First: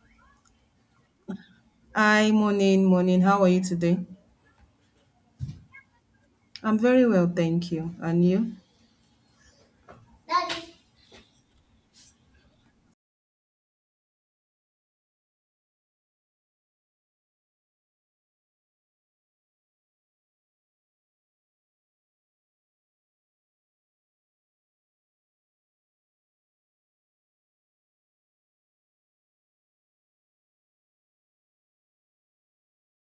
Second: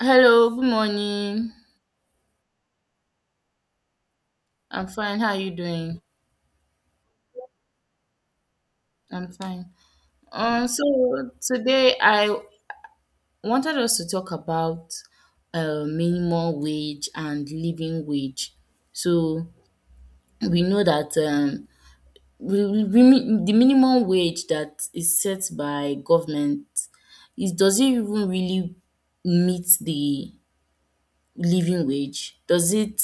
Hello, good morning. Hi, morning, morning. How are you today? I'm fine. How are you doing? I'm very well, thank you. And you? I'm fine. So today I wanted us to talk about minimum wage and living wage. So we know that the minimum wage that is set by government is does it even really meet the living wage?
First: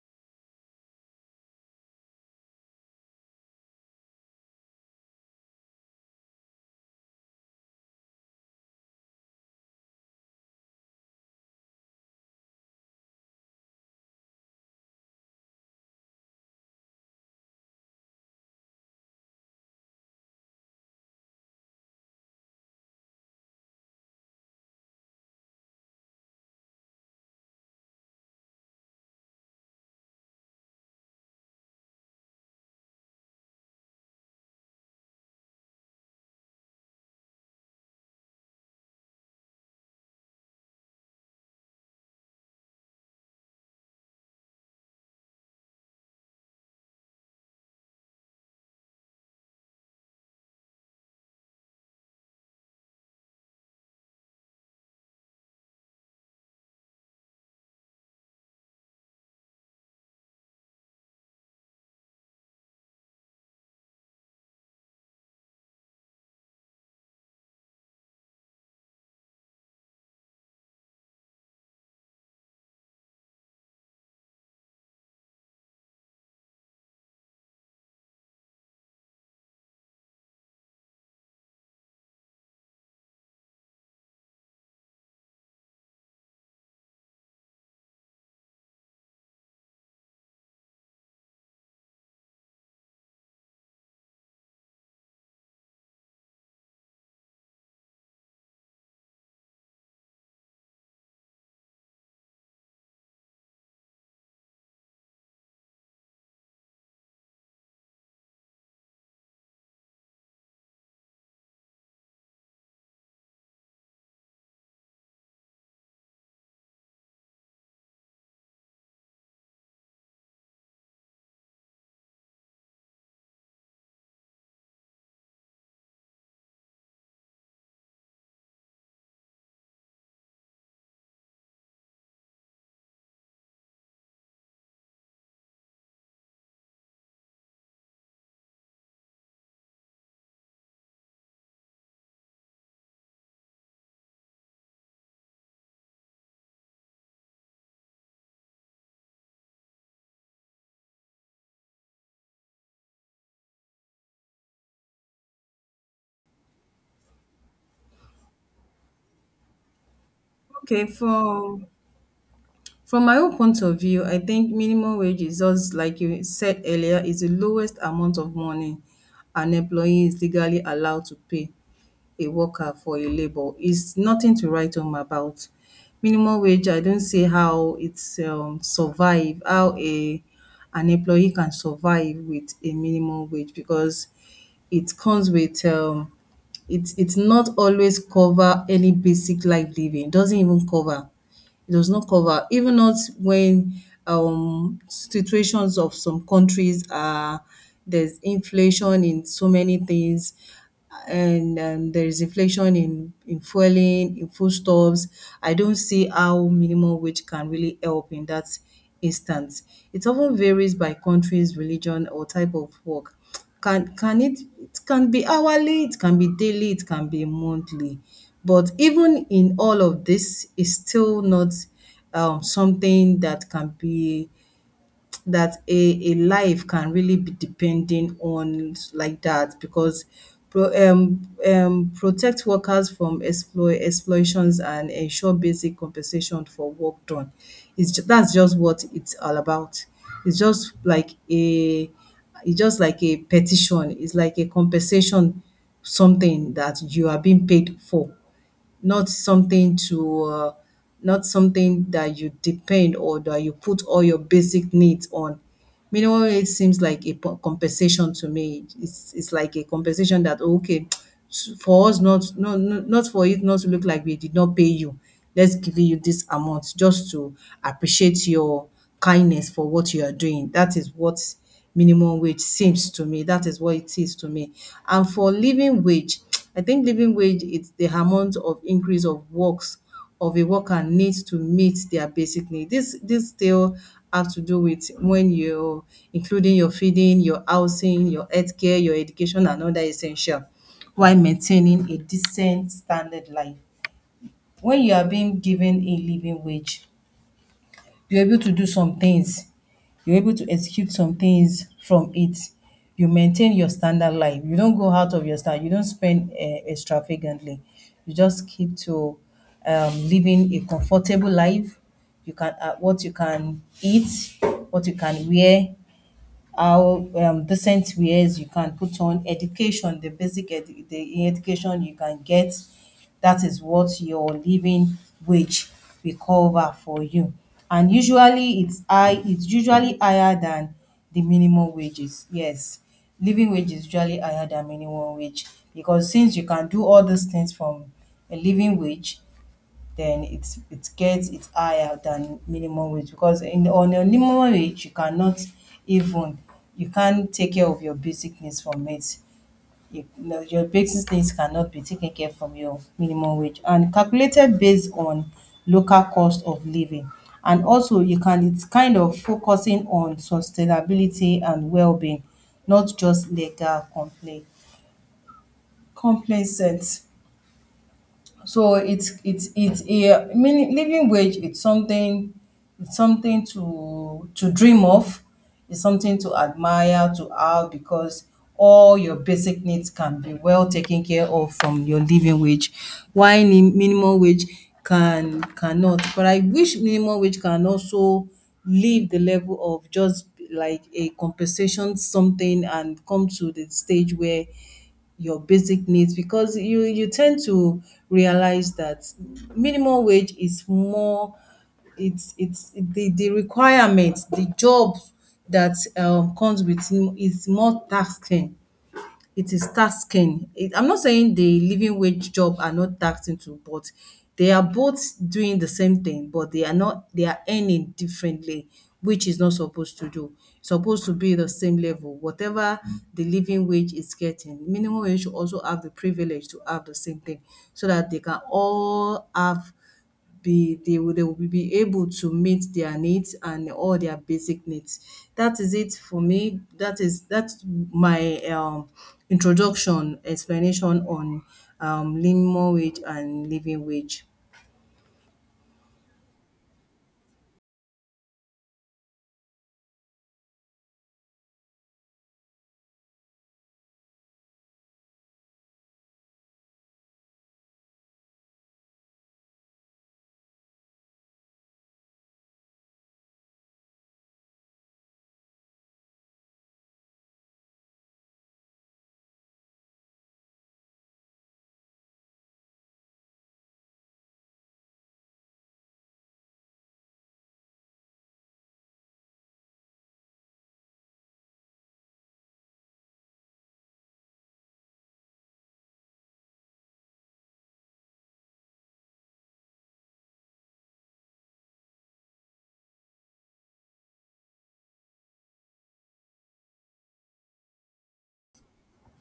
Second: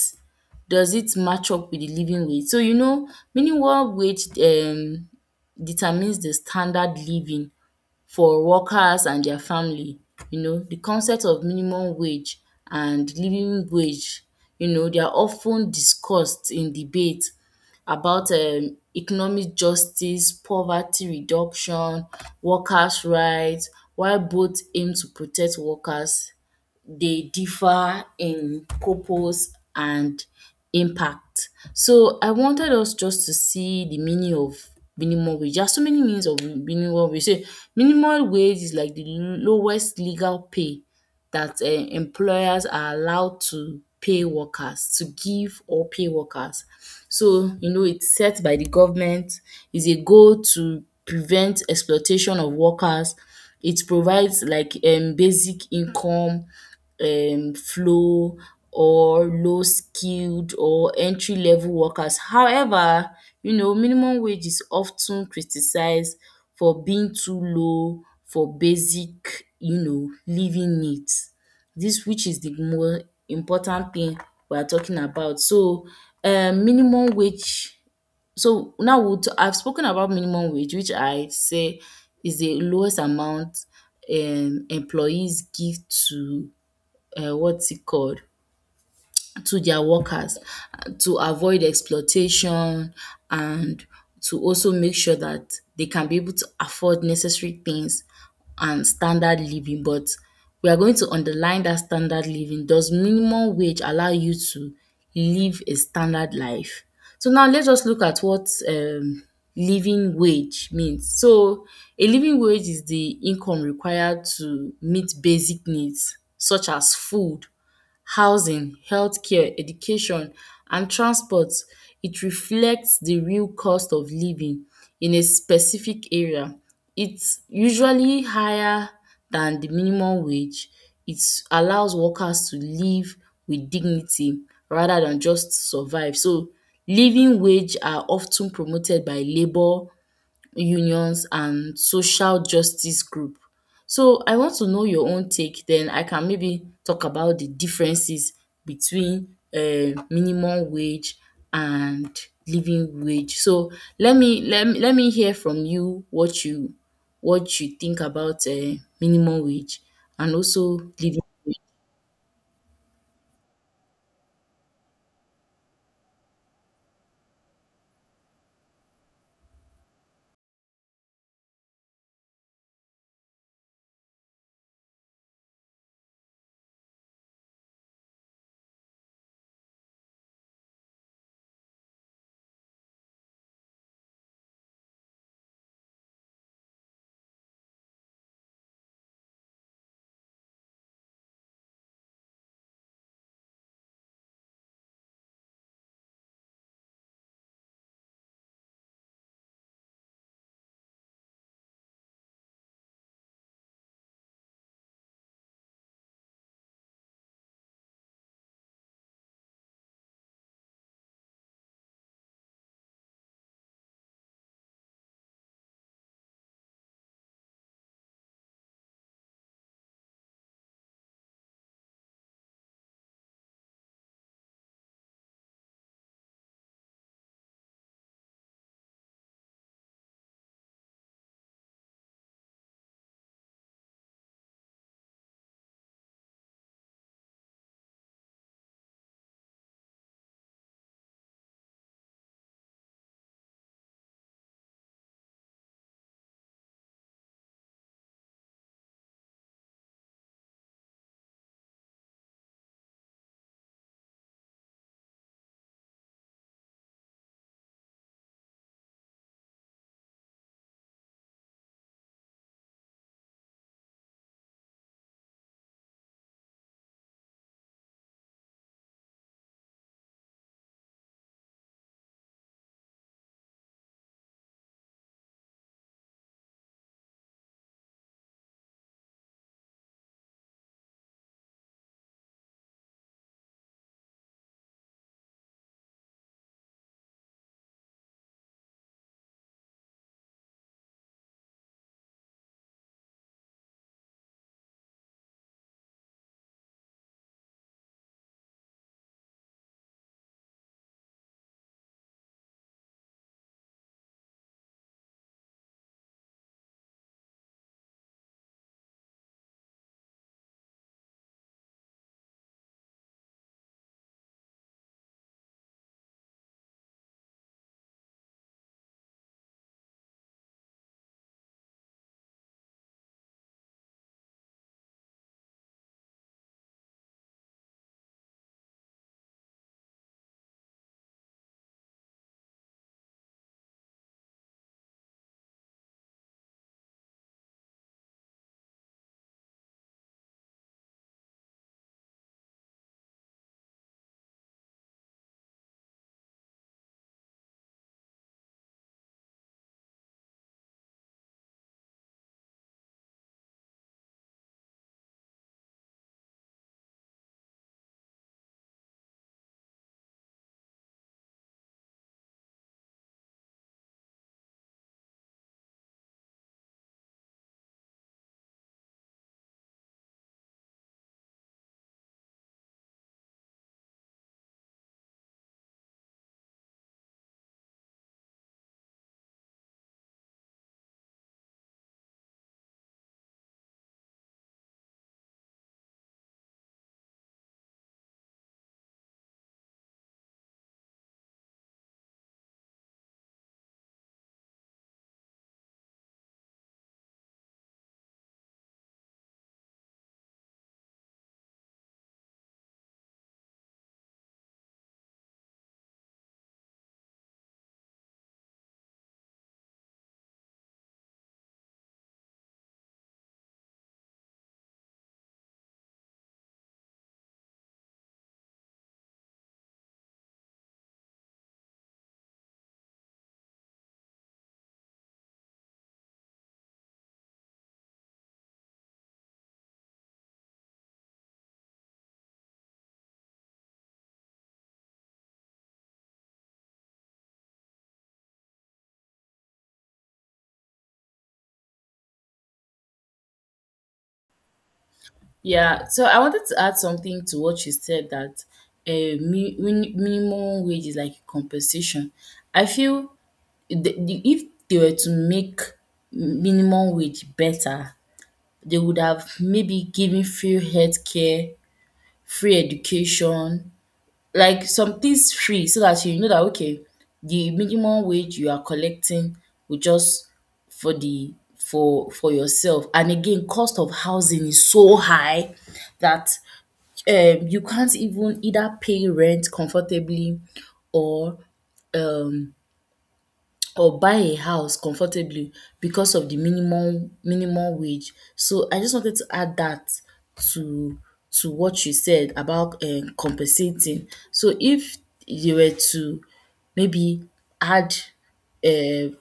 Does it match up with the living wage? So you know, minimum wage determines the standard living for workers and their family. You know, the concept of minimum wage and living wage, you know, they are often discussed in debate about economic justice, poverty reduction, workers rights. While both aim to protect workers they differ in purpose and impact. So I wanted us just to see the meaning of minimum wage. There are so many meanings of minimum wage. So minimum wage is like the lowest legal pay that employers are allowed to pay workers to give or pay workers. So you know it's set by the government, is a goal to prevent exploitation of workers. It provides like basic income flow or low skilled or entry level workers. However, you know, minimum wage is often criticized for being too low for basic, you know, living needs. This, which is the more important thing we are talking about. So minimum wage so now I've spoken about minimum wage which I say is the lowest amount employees give to what's it called to their workers to avoid exploitation and to also make sure that they can be able to afford necessary things and standard living, but we are going to underline that standard living, does minimum wage allow you to live a standard life? So now let's just look at what living wage means. So a living wage is the income required to meet basic needs such as food, housing, healthcare, education and transport. It reflects the real cost of living in a specific area. It's usually higher than the minimum wage. It allows workers to live with dignity rather than just survive. So living wage are of ten promoted by labour unions and social justice group. So I want to know your own take, then I can maybe talk about the differences between minimum wage and living wage. So let me hear from you what you what you think about minimum wage and also Okay, living. for From my own point of view, I think minimum wage is just like you said earlier, is the lowest amount of money an employee is legally allowed to pay a worker for a labour. It's nothing to write home about. Minimum wage, I don't see how it's survive, how a an employee can survive with a minimum wage because it comes with it's not always cover any basic life living. It doesn't even cover it does not cover, even not when situations of some countries are there's inflation in so many things, and there is inflation in fueling, in foodstuffs. I don't see how minimum wage can really help in that instance. It often varies by countries, religion, or type of work. Can it it can be hourly, it can be daily, it can be monthly. But even in all of this, it's still not something that can be that a life can really be depending on like that because protect workers from exploit exploitations and ensure basic compensation for work done. That's just what it's all about. It's just like a it's just like a petition. It's like a compensation something that you are being paid for not something to not something that you depend or that you put all your basic needs on. Minimum wage seems like a compensation to me. It's like a compensation that okay, for us not not for it not to look like we did not pay you, let's give you this amount just to appreciate your kindness for what you are doing. That is what minimum wage seems to me. That is what it is to me. And for living wage, I think living wage is the amount of increase of works of a worker needs to meet their basic need. This still have to do with when you including your feeding, your housing, your healthcare, your education and other essential while maintaining a decent standard life. When you are being given a living wage, you're able to do some things. You're able to execute some things from it. You maintain your standard life. You don't go out of your standard. You don't spend extravagantly. You just keep to living a comfortable life. You can what you can eat, what you can wear, how decent wares you can put on, education, the the education you can get. That is what your living wage will cover for you. And usually it's high, it's usually higher than the minimum wages. Yes, living wage is usually higher than minimum wage because since you can do all these things from a living wage, then it gets it higher than minimum wage because in on a minimum wage you cannot even you can't take care of your basic needs from it. You know, your basic needs cannot be taken care from your minimum wage and calculated based on local cost of living and also you can it's kind of focusing on sustainability and well-being, not just legal compli complacent. So it's a meaning living wage, it's something, it's something to dream of, it's something to admire to have because all your basic needs can be well taken care of from your living wage. Why minimum wage cannot. But I wish minimum wage can also leave the level of just like a compensation something and come to the stage where your basic needs because you tend to realize that minimum wage is more, it's the requirement, the job that comes with it is more taxing, it is tasking. It, I'm not saying the living wage job are not taxing too, but they are both doing the same thing, but they are not, they are earning differently, which is not supposed to do. It's supposed to be the same level. Whatever the living wage is getting, minimum wage should also have the privilege to have the same thing so that they can all have be they will be able to meet their needs and all their basic needs. That is it for me. That's my introduction explanation on minimum wage and living wage. Yeah, so I wanted to add something to what you said, that minimum wage is like compensation. I feel the if they were to make minimum wage better, they would have maybe given free healthcare, free education, like some things free so that you know that okay, the minimum wage you are collecting will just for the for yourself. And again, cost of housing is so high that you can't even either pay rent comfortably or or buy a house comfortably because of the minimum wage. So I just wanted to add that to to what you said about compensating. So if they were to maybe add uh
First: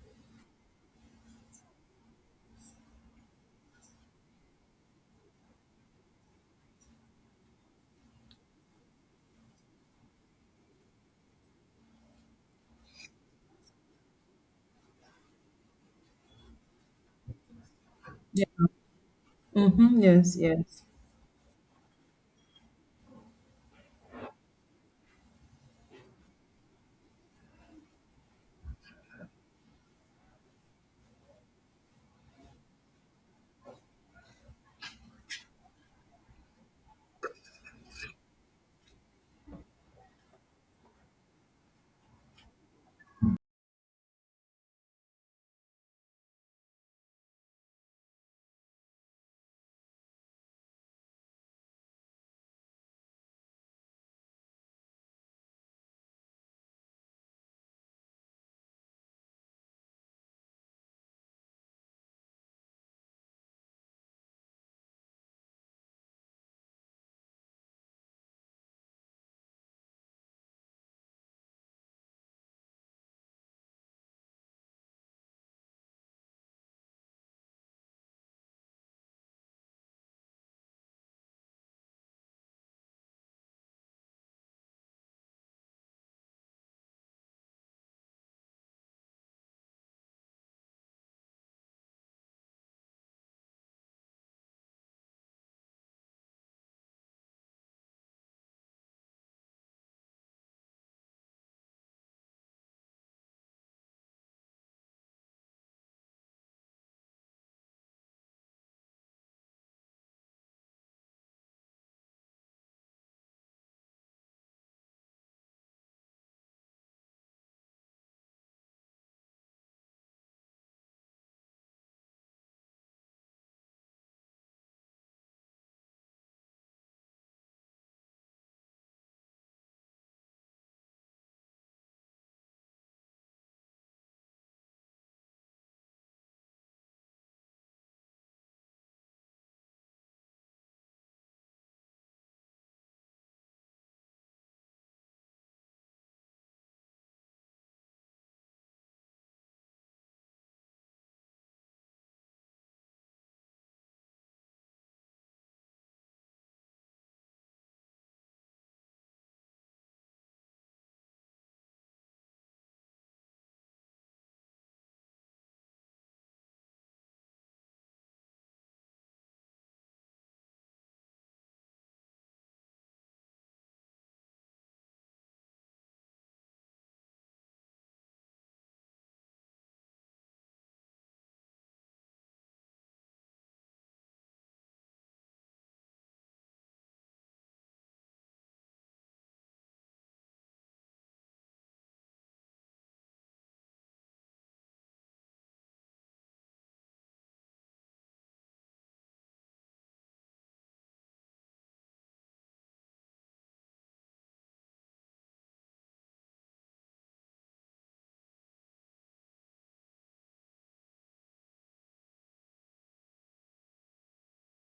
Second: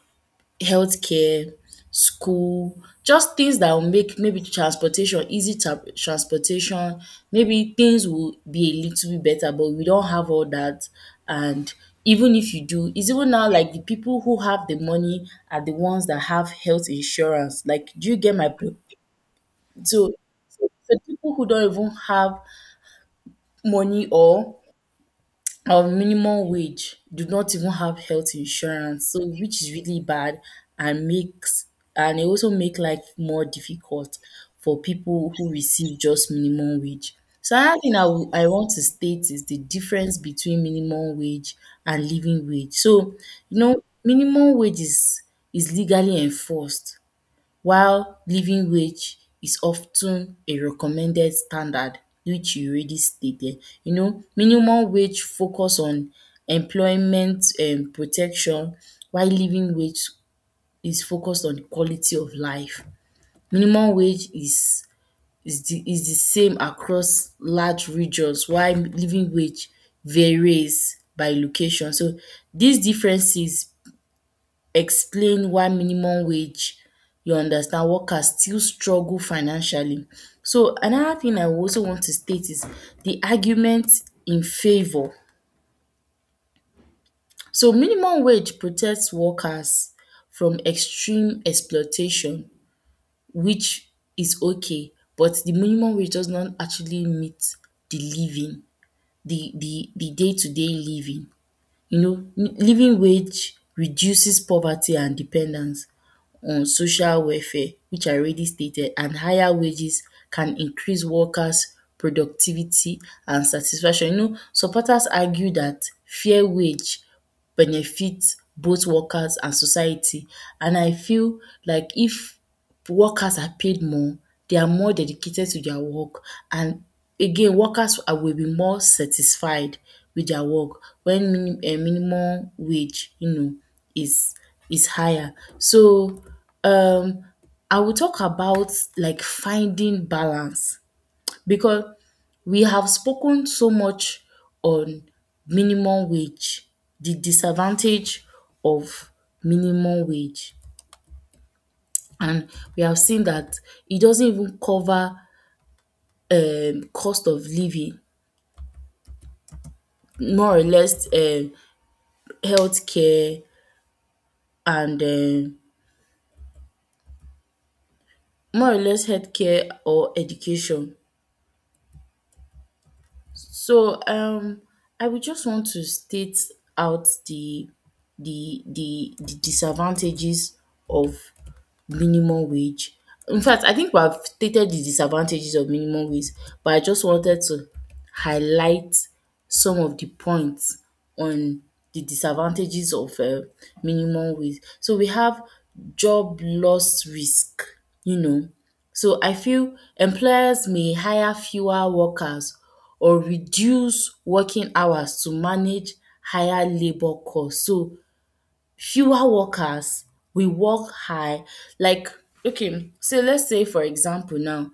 healthcare, school, just things that will make maybe transportation, transportation, maybe things will be a little bit better, but we don't have all that. And even if you do, it's even now like the people who have the money are the ones that have health insurance. Like, do you get Yeah. my point? Mm-hmm, So, yes, so, yes. so people who don't even have money or minimum wage do not even have health insurance, so which is really bad and makes and it also make life more difficult for people who receive just minimum wage. So another thing I would I want to state is the difference between minimum wage and living wage. So you know minimum wage is legally enforced while living wage is of ten a recommended standard which you already stated. You know, minimum wage focus on employment protection while living wage is focused on quality of life. Minimum wage is the same across large regions while living wage varies by location. So dis differences explain why minimum wage you understand workers still struggle financially. So another thing I also want to state is the argument in favour. So minimum wage protects workers from extreme exploitation which is okay, but the minimum wage does not actually meet the living the day to day living. You know living wage reduces poverty and dependence on social welfare which I already stated, and higher wages can increase workers productivity and satisfaction. You know, supporters argue that fair wage benefits both workers and society, and I feel like if workers are paid more, they are more dedicated to their work, and again workers are will be more satisfied with their work when minimum wage you know is is higher. So um I will talk about like finding balance because we have spoken so much on minimum wage, the disadvantage of minimum wage, and we have seen that it doesn't even cover cost of living, more or less healthcare and more or less healthcare or education. So I would just want to state out the disadvantages of minimum wage. In fact, I think we have stated the disadvantages of minimum wage, but I just wanted to highlight some of the points on the disadvantages of minimum wage. So we have job loss risk, you know. So I feel employers may hire fewer workers or reduce working hours to manage higher labour cost. So fewer workers will work high like okay, so let's say for example now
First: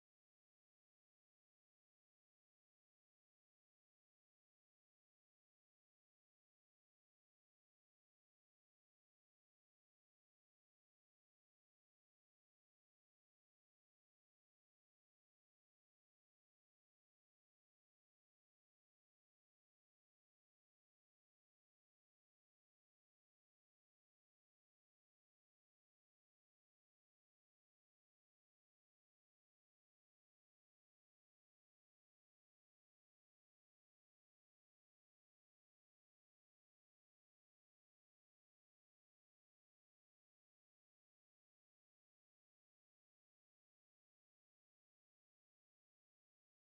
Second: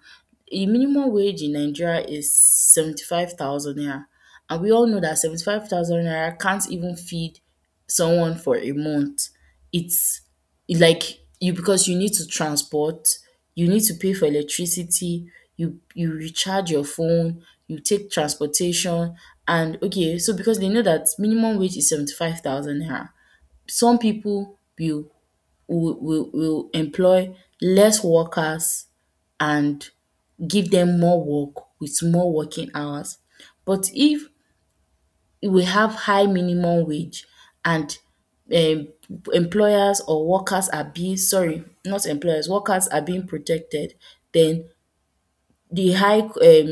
a minimum wage in Nigeria is 75,000 naira, and we all know that 75,000 naira can't even feed someone for a month. It's like you because you need to transport, you need to pay for electricity, you recharge your phone, you take transportation, and okay, so because they know that minimum wage is 75,000 naira, some people will will employ less workers and give them more work with more working hours. But if we have high minimum wage and um employers or workers are being sorry not employers workers are being protected, then the high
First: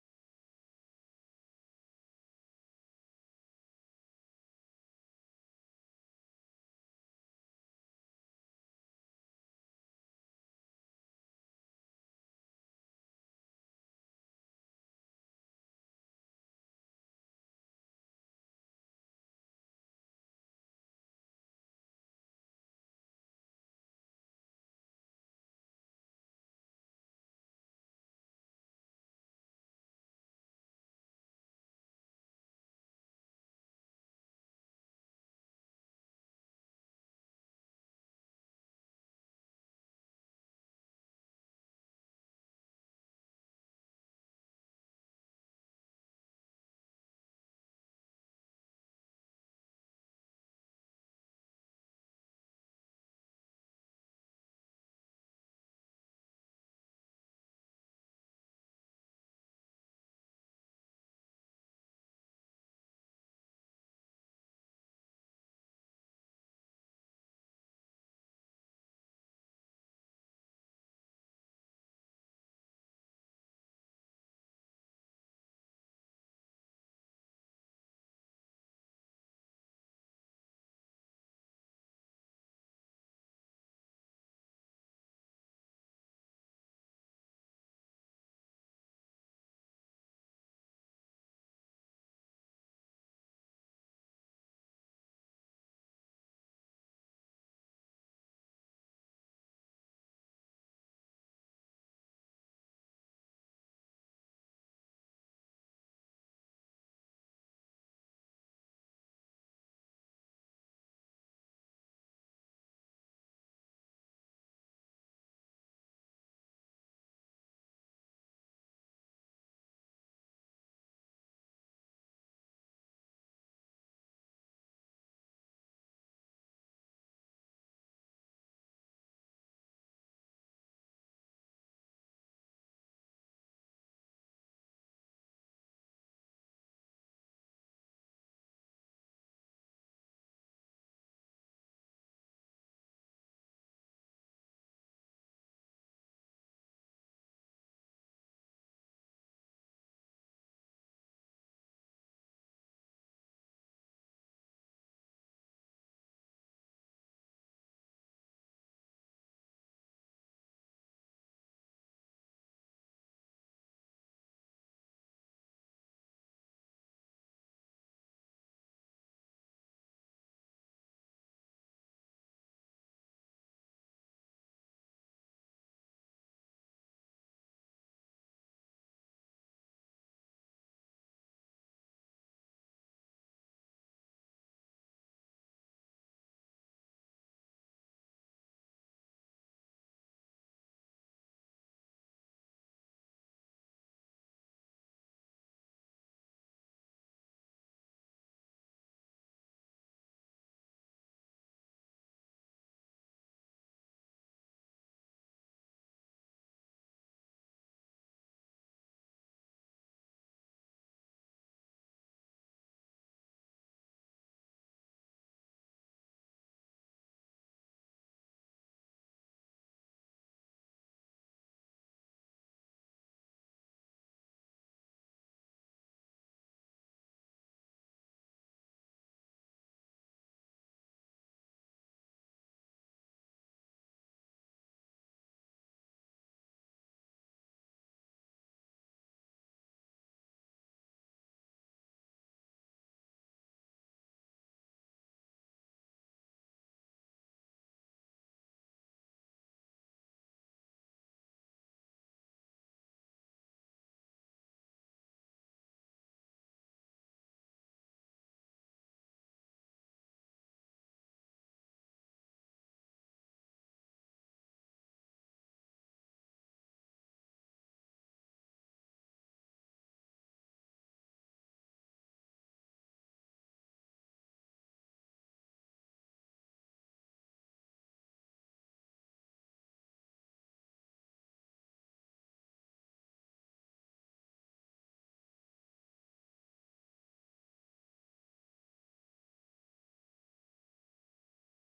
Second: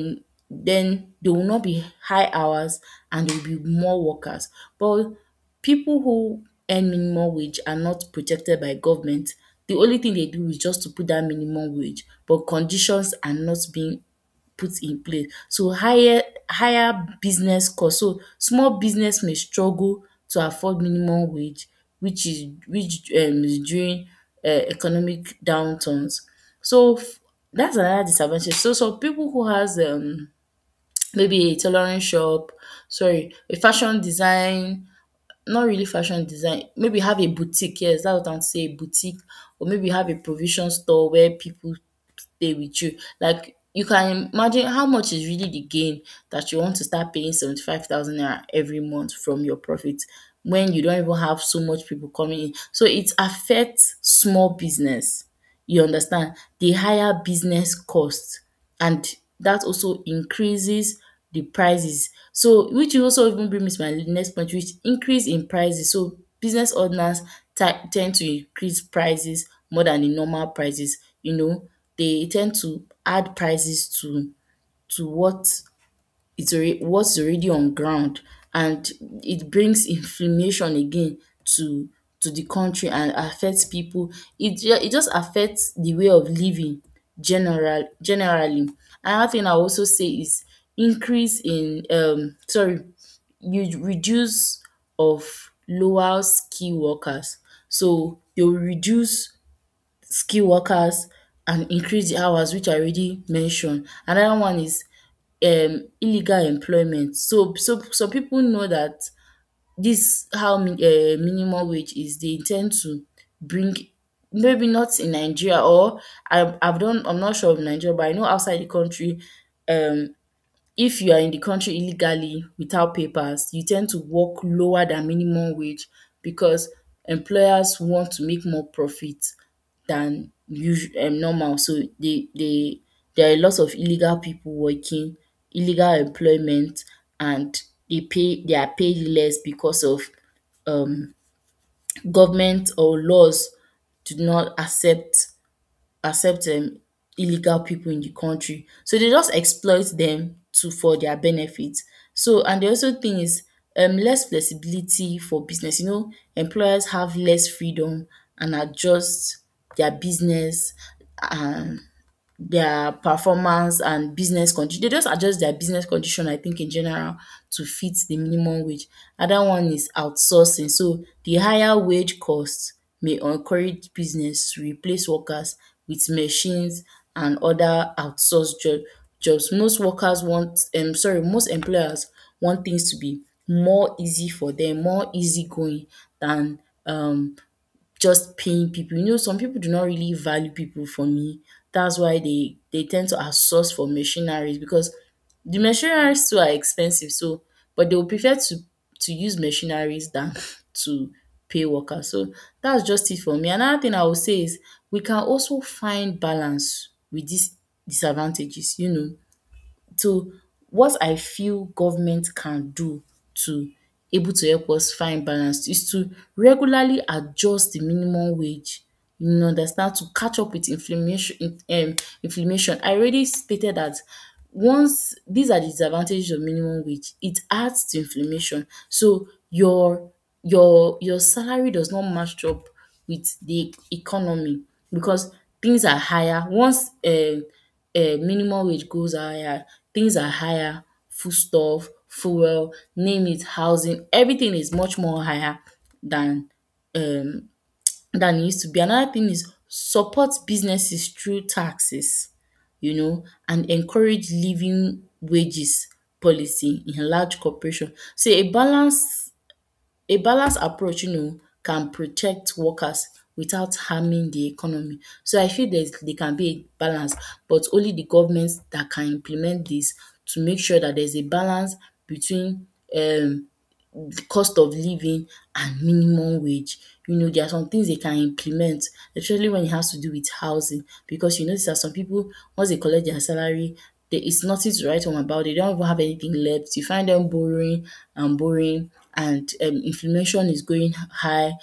then there will not be high hours and there will be more workers. But people who earn minimum wage are not protected by government. The only thing they do is just to put that minimum wage, but conditions are not being put in place. So higher business cost. So small business may struggle to afford minimum wage which is during economic downturns. So f- that's another disadvantage. So some people who has maybe a tailoring shop, sorry, a fashion design, not really fashion design. Maybe have a boutique, yes, that's what I want to say, boutique, or maybe have a provision store where people stay with you. Like you can imagine how much is really the gain that you want to start paying 75,000 naira every month from your profit when you don't even have so much people coming in. So it affects small business. You understand? The higher business cost and that also increases the prices. So which will also even bring me to my next point which increase in prices. So business owners tend to increase prices more than the normal prices. You know, they tend to add prices to what it's already what's already on ground, and it brings inflammation again to to the country and affects people. It it just affects the way of living generally. Another thing I also say is increase in sorry you reduce of lower skill workers. So they will reduce skill workers and increase the hours which I already mentioned. Another one is illegal employment. So so some people know that this how minimum wage is they intend to bring maybe not in Nigeria or I I've done I'm not sure of Nigeria, but I know outside the country um, if you are in the country illegally without papers, you tend to work lower than minimum wage because employers want to make more profit than usual. Normal, so they there are a lot of illegal people working, illegal employment, and they pay they are paid less because of um government or laws do not accept illegal people in the country. So they just exploit them to for their benefit. So and the also thing is less flexibility for business. You know, employers have less freedom and adjust their business. Um their performance and business condition. They just adjust their business condition I think in general to fit the minimum wage. Other one is outsourcing. So the higher wage costs may encourage business to replace workers with machines and other outsourced jobs. Most workers want sorry most employers want things to be more easy for them, more easy going than um just paying people. You know, some people do not really value people for me. That's why they tend to outsource for machineries because the machineries too are expensive. So, but they will prefer to use machineries than to pay workers. So that's just it for me. Another thing I will say is we can also find balance with these disadvantages. You know, so, what I feel government can do to able to help us find balance is to regularly adjust the minimum wage, you know, understand to catch up with inflammation in inflammation. I already stated that once these are the disadvantages of minimum wage, it adds to inflammation, so your salary does not match up with the economy, because things are higher. Once minimum wage goes higher, things are higher, foodstuff, fuel, name it, housing, everything is much more higher than um than it used to be. Another thing is support businesses through taxes, you know, and encourage living wages policy in large corporation. So a balanced approach, you know, can protect workers without harming the economy. So I feel there can be a balance, but only the government that can implement this to make sure that there's a balance between um cost of living and minimum wage. You know, there are some things they can implement, especially when it has to do with housing, because you notice that some people, once they collect their salary, there is nothing to write home about. They don't even have anything left. You find them borrowing and borrowing, and inflammation is going high.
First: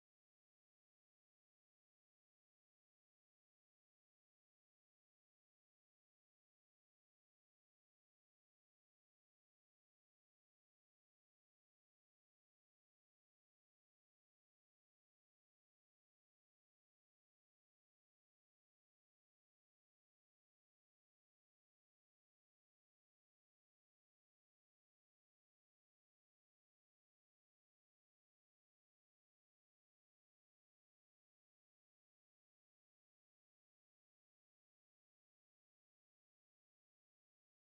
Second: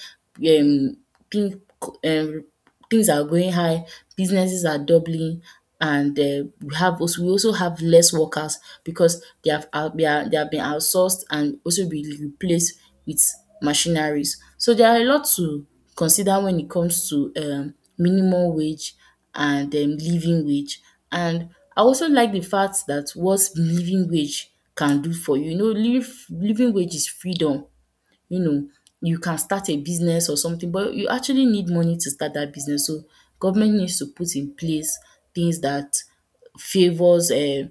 Um, pink, um, things are going high, businesses are doubling, and we have also we also have less workers because they have been outsourced and also be replaced with machineries. So there are a lot to consider when it comes to minimum wage and living wage. And I also like the fact that what living wage can do for you. You know, living wage is freedom, you know, you can start a business or something, but you actually need money to start that business. So government needs to put in place things that favors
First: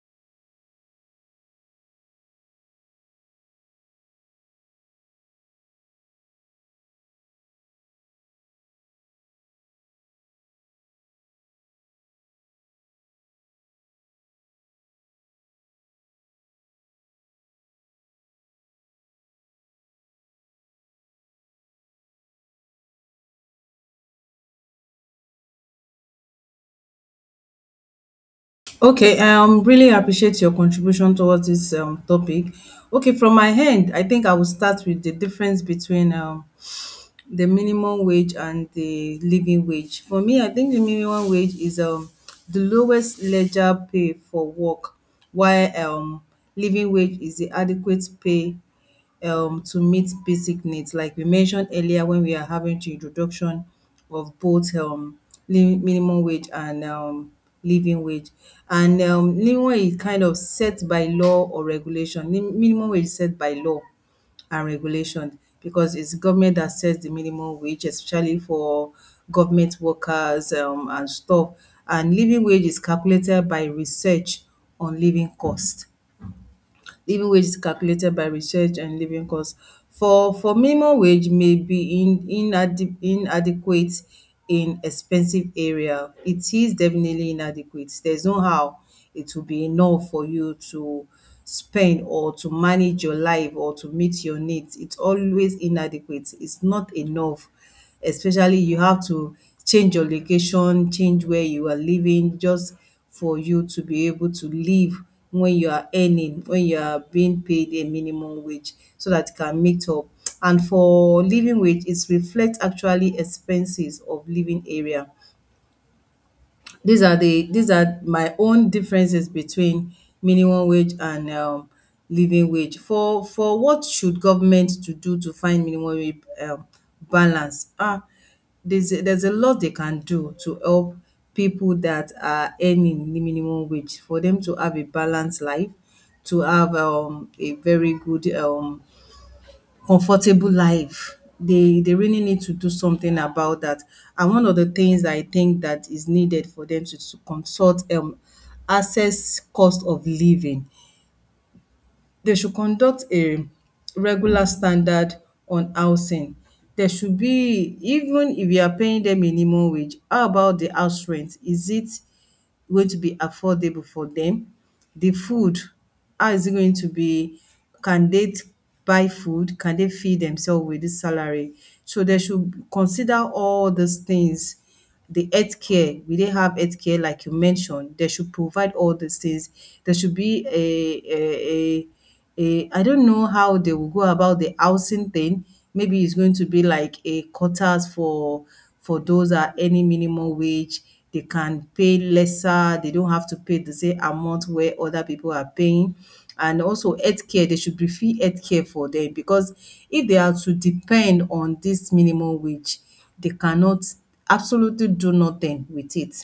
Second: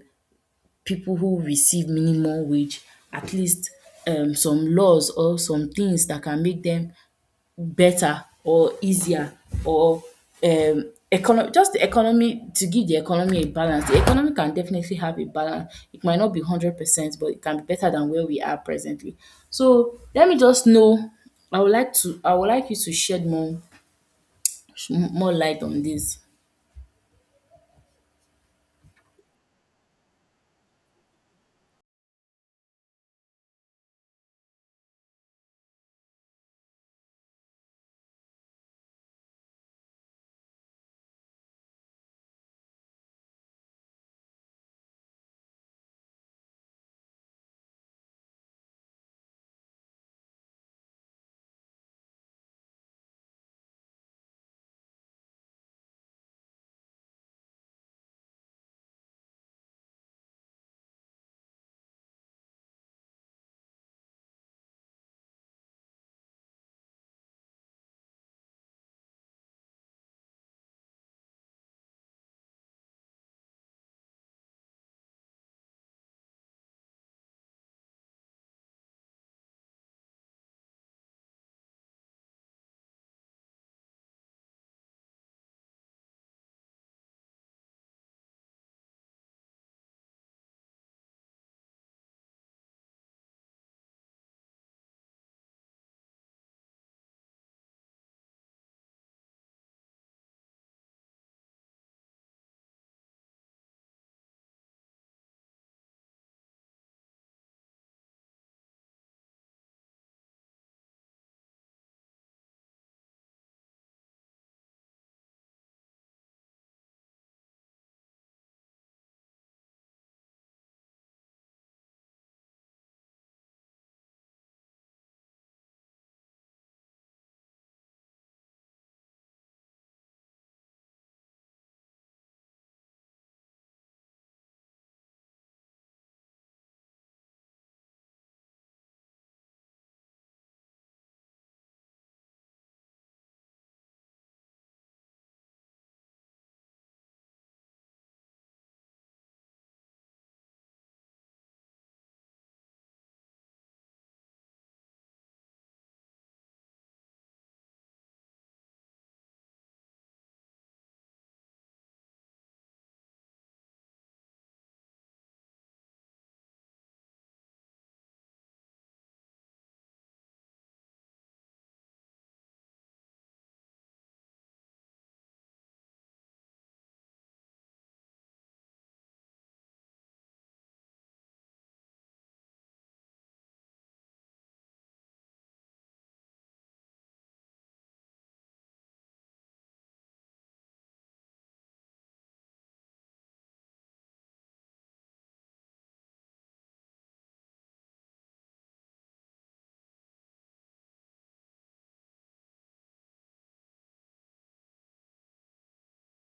people who receive minimum wage, at least some laws or some things that can make them better or easier or just the economy, to give the economy a balance. The economy can definitely have a balance. It might not be 100%, but it can be better than where we are presently. So let me just know. I would like you to shed more light on this. Okay, really appreciate your contribution towards this topic. Okay, from my end, I think I will start with the difference between the minimum wage and the living wage. For me, I think the minimum wage is the lowest ledger pay for work, while living wage is the adequate pay to meet basic needs. Like we mentioned earlier when we are having the introduction of both minimum wage and living wage. And living wage is kind of set by law or regulation. Minimum wage is set by law and regulation because it's government that sets the minimum wage, especially for government workers and stuff. And living wage is calculated by research on living cost. Living wage is calculated by research and living cost. For minimum wage may be in inadequate in expensive area. It is definitely inadequate. There's no how it will be enough for you to spend or to manage your life or to meet your needs. It's always inadequate. It's not enough, especially you have to change your location, change where you are living, just for you to be able to live when you are earning, when you are being paid a minimum wage, so that you can meet up. And for living wage, it reflects actually expenses of living area. These are the these are my own differences between minimum wage and living wage. For what should government to do to find minimum wage balance? Ah, there's a lot they can do to help people that are earning the minimum wage for them to have a balanced life, to have a very good comfortable life. They really need to do something about that. And one of the things I think that is needed for them to consult access cost of living, they should conduct a regular standard on housing. There should be, even if you are paying them minimum wage, how about the house rent? Is it going to be affordable for them? The food, how is it going to be? Can they buy food? Can they feed themselves with this salary? So they should consider all these things, the healthcare, we dey have healthcare like you mentioned. They should provide all these things. There should be a a I don't know how they will go about the housing thing. Maybe it's going to be like a quotas for those at any minimum wage. They can pay lesser. They don't have to pay the same amount where other people are paying. And also healthcare, they should be free healthcare for them because if they are to depend on this minimum wage, they cannot absolutely do nothing with it.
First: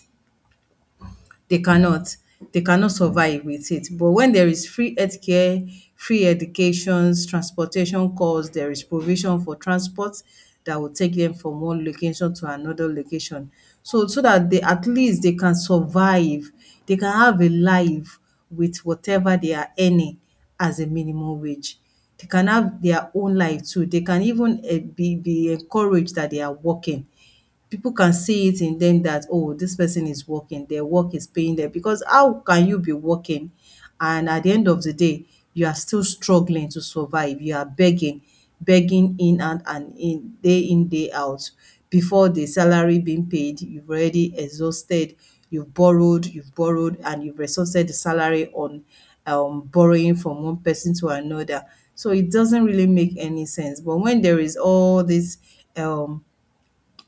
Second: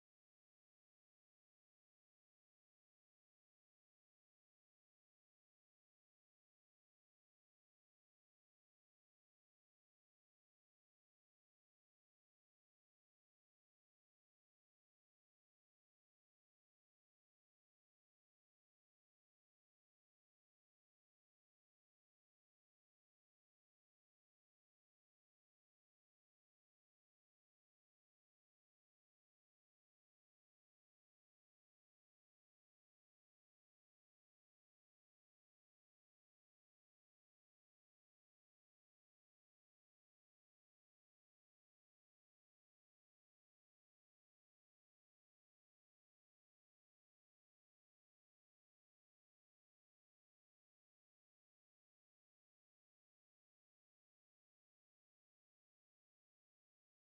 They cannot. They cannot survive with it. But when there is free healthcare, free educations, transportation costs, there is provision for transport that will take them from one location to another location. So so that they at least they can survive. They can have a life with whatever they are earning as a minimum wage. They can have their own life too. They can even be encouraged that they are working. People can see it in them that, oh, this person is working, their work is paying them. Because how can you be working and at the end of the day, you are still struggling to survive? You are begging, begging in and in, day out. Before the salary being paid, you've already exhausted, you've borrowed, and you've resourced the salary on borrowing from one person to another. So it doesn't really make any sense. But when there is all this um,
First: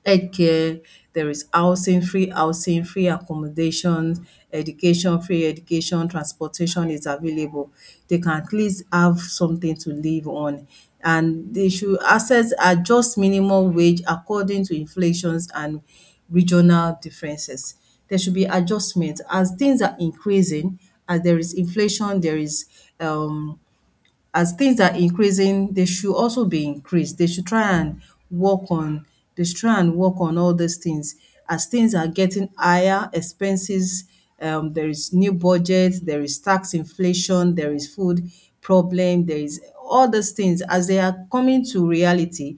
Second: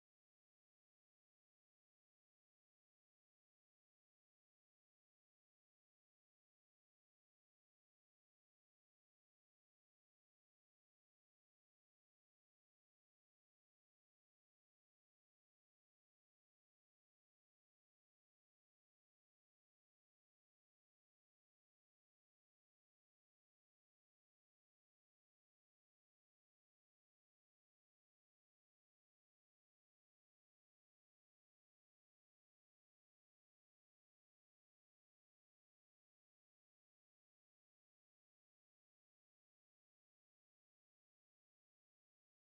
healthcare, there is housing, free accommodation, education, free education, transportation is available. They can at least have something to live on. And they should access adjust minimum wage according to inflations and regional differences. There should be adjustment. As things are increasing, as there is inflation, there is um as things are increasing, they should also be increased. Work on they should try and work on all these things. As things are getting higher, expenses, there is new budget, there is tax inflation, there is food problem, there is all these things as they are coming to reality.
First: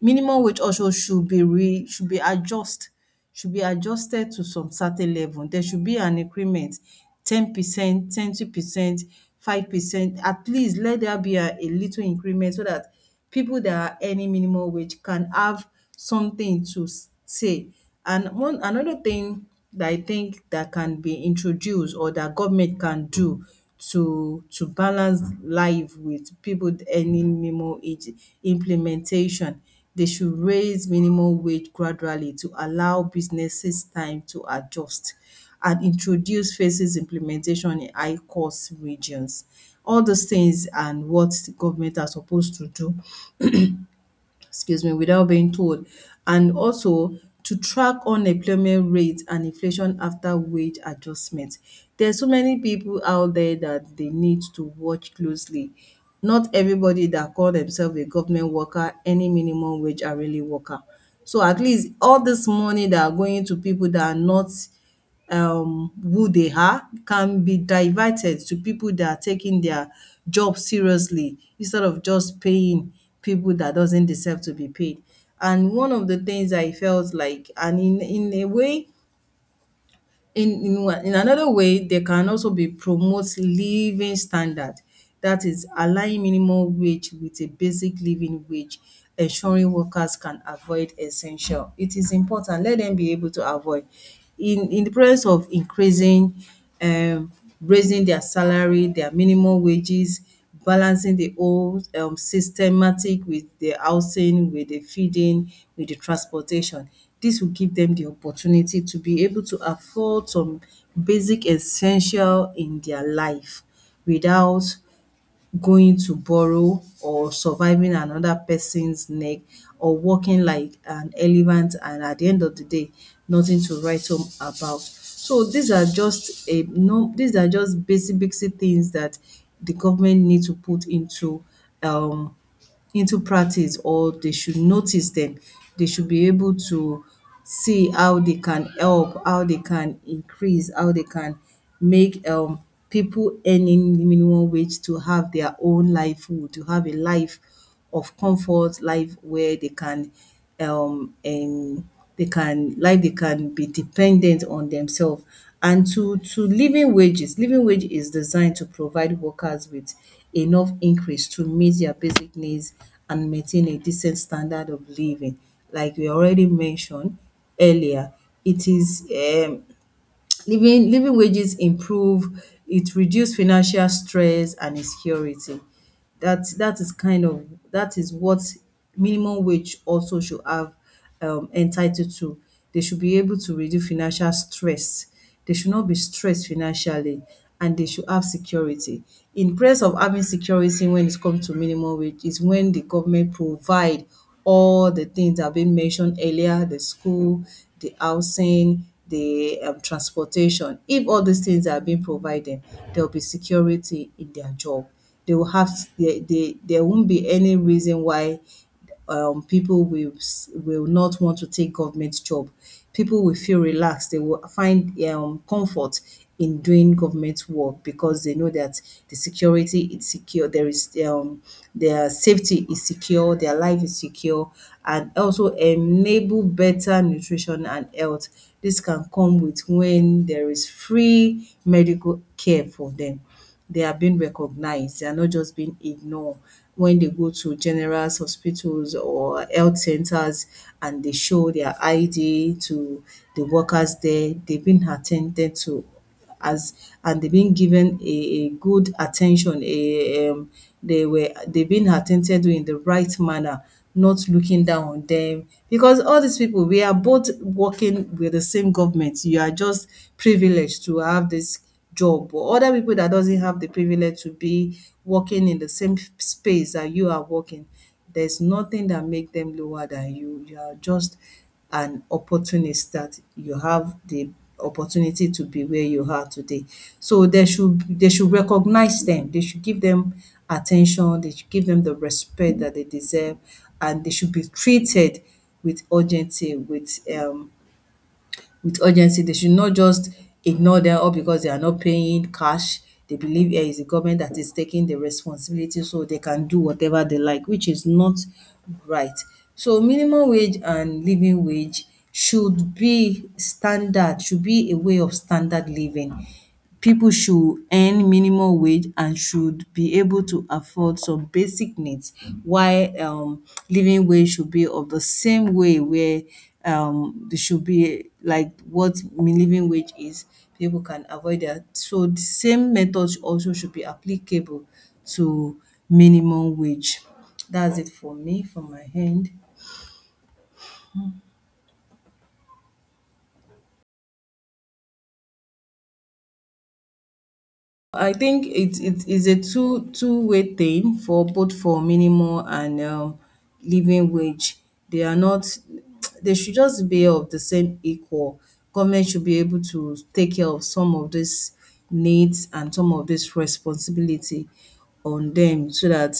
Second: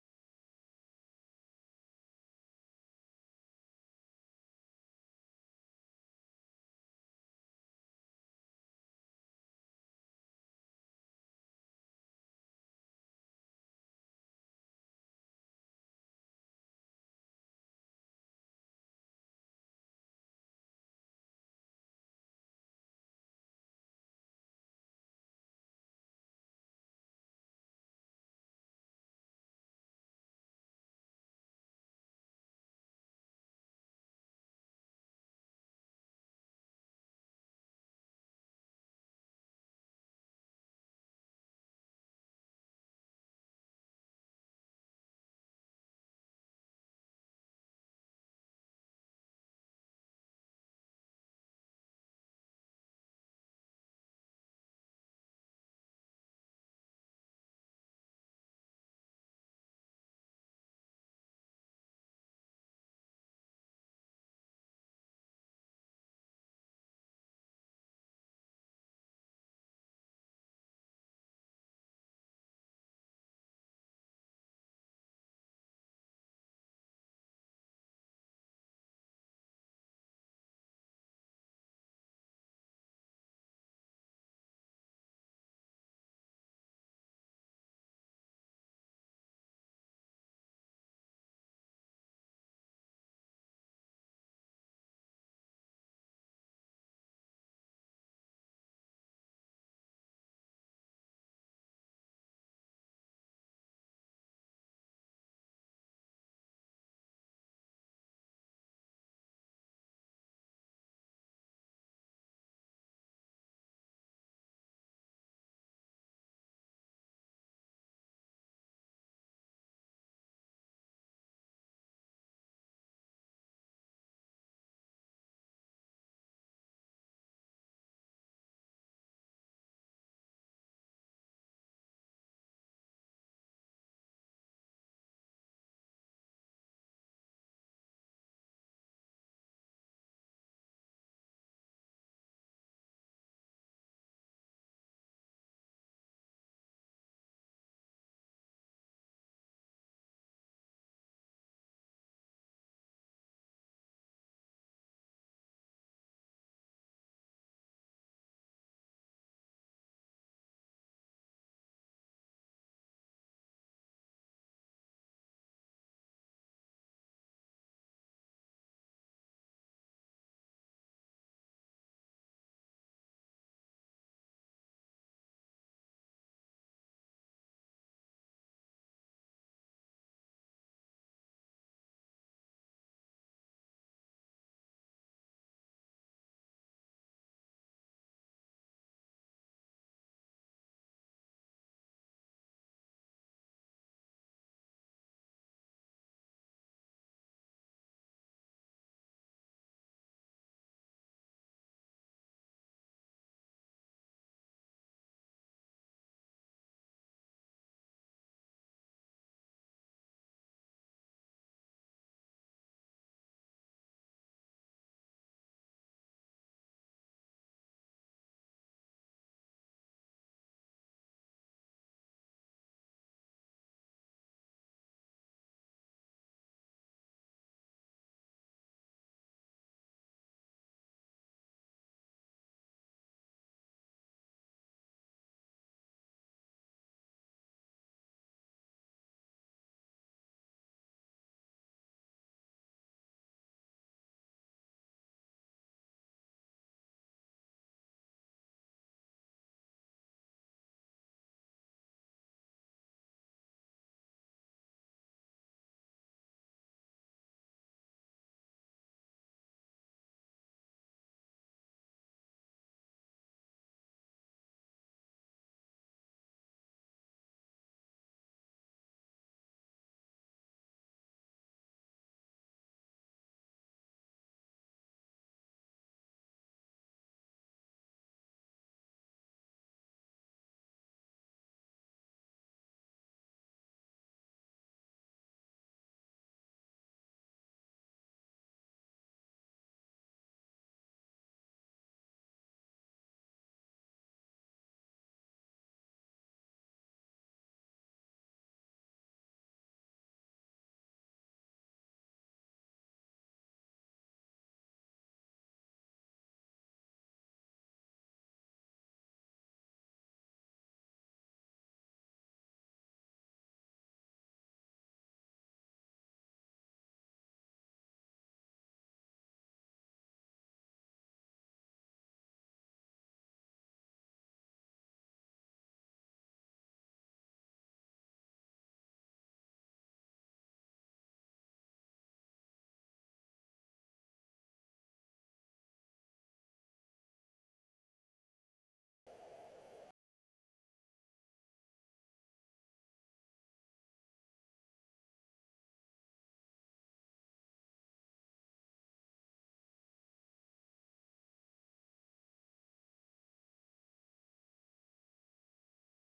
Minimum wage also should be re should be adjusted to some certain level. There should be an increment, 10%, 20%, 5%. At least let there be a little increment so that people that are earning minimum wage can have something to say. And one another thing that I think that can be introduced or that government can do to balance life with people earning minimum wage implementation, they should raise minimum wage gradually to allow businesses time to adjust and introduce phases implementation in high cost regions. All those things and what the government are supposed to do, excuse me, without being told. And also to track unemployment rate and inflation after wage adjustment. There are so many people out there that they need to watch closely. Not everybody that call themselves a government worker, any minimum wage are really worker. So at least all this money that are going to people that are not, who they are, can be diverted to people that are taking their job seriously instead of just paying people that doesn't deserve to be paid. And one of the things I felt like, and in a way, in wha in another way, they can also be promote living standard. That is align minimum wage with a basic living wage, ensuring workers can avoid essential. It is important, let them be able to avoid. In the presence of increasing, um raising their salary, their minimum wages, balancing the whole systematic with the housing, with the feeding, with the transportation. This will give them the opportunity to be able to afford some basic essential in their life without going to borrow or surviving another person's neck or walking like an elephant, and at the end of the day nothing to write home about. So these are just a no these are just basic things that the government need to put into, um into practice, or they should notice them. They should be able to see how they can help, how they can increase, how they can make, people earning minimum wage, to have their own livelihood, to have a life of comfort, life where they can, um um they can like they can be dependent on themselves. And to living wages, living wage is designed to provide workers with enough increase to meet their basic needs and maintain a decent standard of living. Like we already mentioned earlier, it is living wages improve, it reduce financial stress and insecurity. That is kind of that is what minimum wage also should have entitled to. They should be able to reduce financial stress. They should not be stressed financially, and they should have security. In place of having security when it comes to minimum wage is when the government provide all the things that have been mentioned earlier, the school, the housing, the transportation. If all these things are being provided, there will be security in their job. They will have, there won't be any reason why, people will will not want to take government job. People will feel relaxed. They will find, comfort in doing government work because they know that the security is secure. There is, their safety is secure. Their life is secure, and also enable better nutrition and health. This can come with when there is free medical care for them, they are being recognized. They are not just being ignored when they go to general hospitals or health centers and they show their ID to the workers there. They've been attended to as and they've been given a good attention. They were they've been attended to in the right manner, not looking down on them. Because all these people, we are both working with the same government. You are just privileged to have this job, or other people that doesn't have the privilege to be working in the same space that you are working, there's nothing that make them lower than you. You are just an opportunist that you have the opportunity to be where you are today. So they should recognize them. They should give them attention. They should give them the respect that they deserve, and they should be treated with urgency, with, with urgency. They should not just ignore them all because they are not paying cash. They believe here is the government that is taking the responsibility so they can do whatever they like, which is not right. So minimum wage and living wage should be standard, should be a way of standard living, people should earn minimum wage and should be able to afford some basic needs while, living wage should be of the same way where, there should be like what living wage is. People can avoid that. So the same method also should be applicable to minimum wage. That's it for me, from my end. I think it is a two two-way thing for both for minimum and living wage. They are not they should just be of the same equal. Government should be able to take care of some of these needs and some of this responsibility on them so that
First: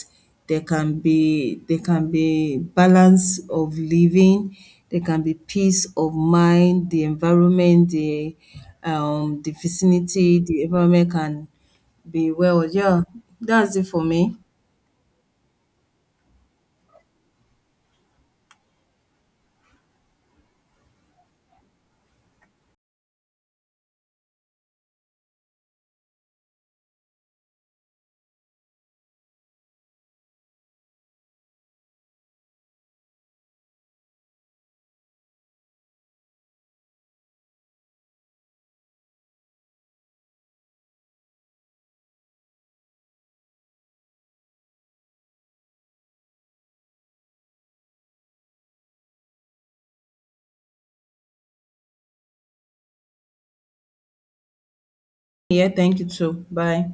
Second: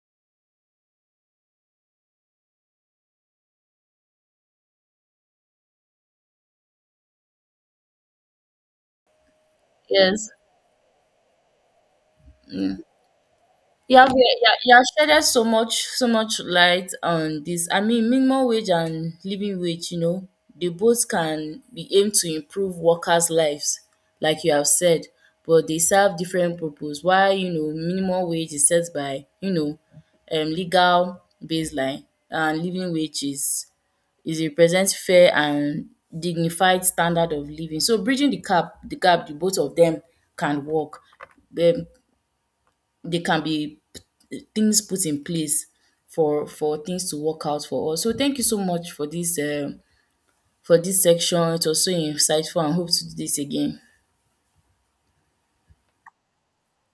they can be balance of living, there can be peace of mind, the environment, the Yes. vicinity, the environment can be well. Yeah, that's it You for have you me. you you have shedded so much light on this. I mean, minimum wage and living wage, you know, they both can be aimed to improve workers' lives, like you have said, but they serve different purpose. Why, you know, minimum wage is set by, you know, legal baseline, and living wage is represent fair and dignified standard of living. So bridging the gap, the both of them can work. um they can be things put in place for things to work out for us. So thank you so much for this section. It was so insightful and hope to do this again. Yeah, thank you too. Bye.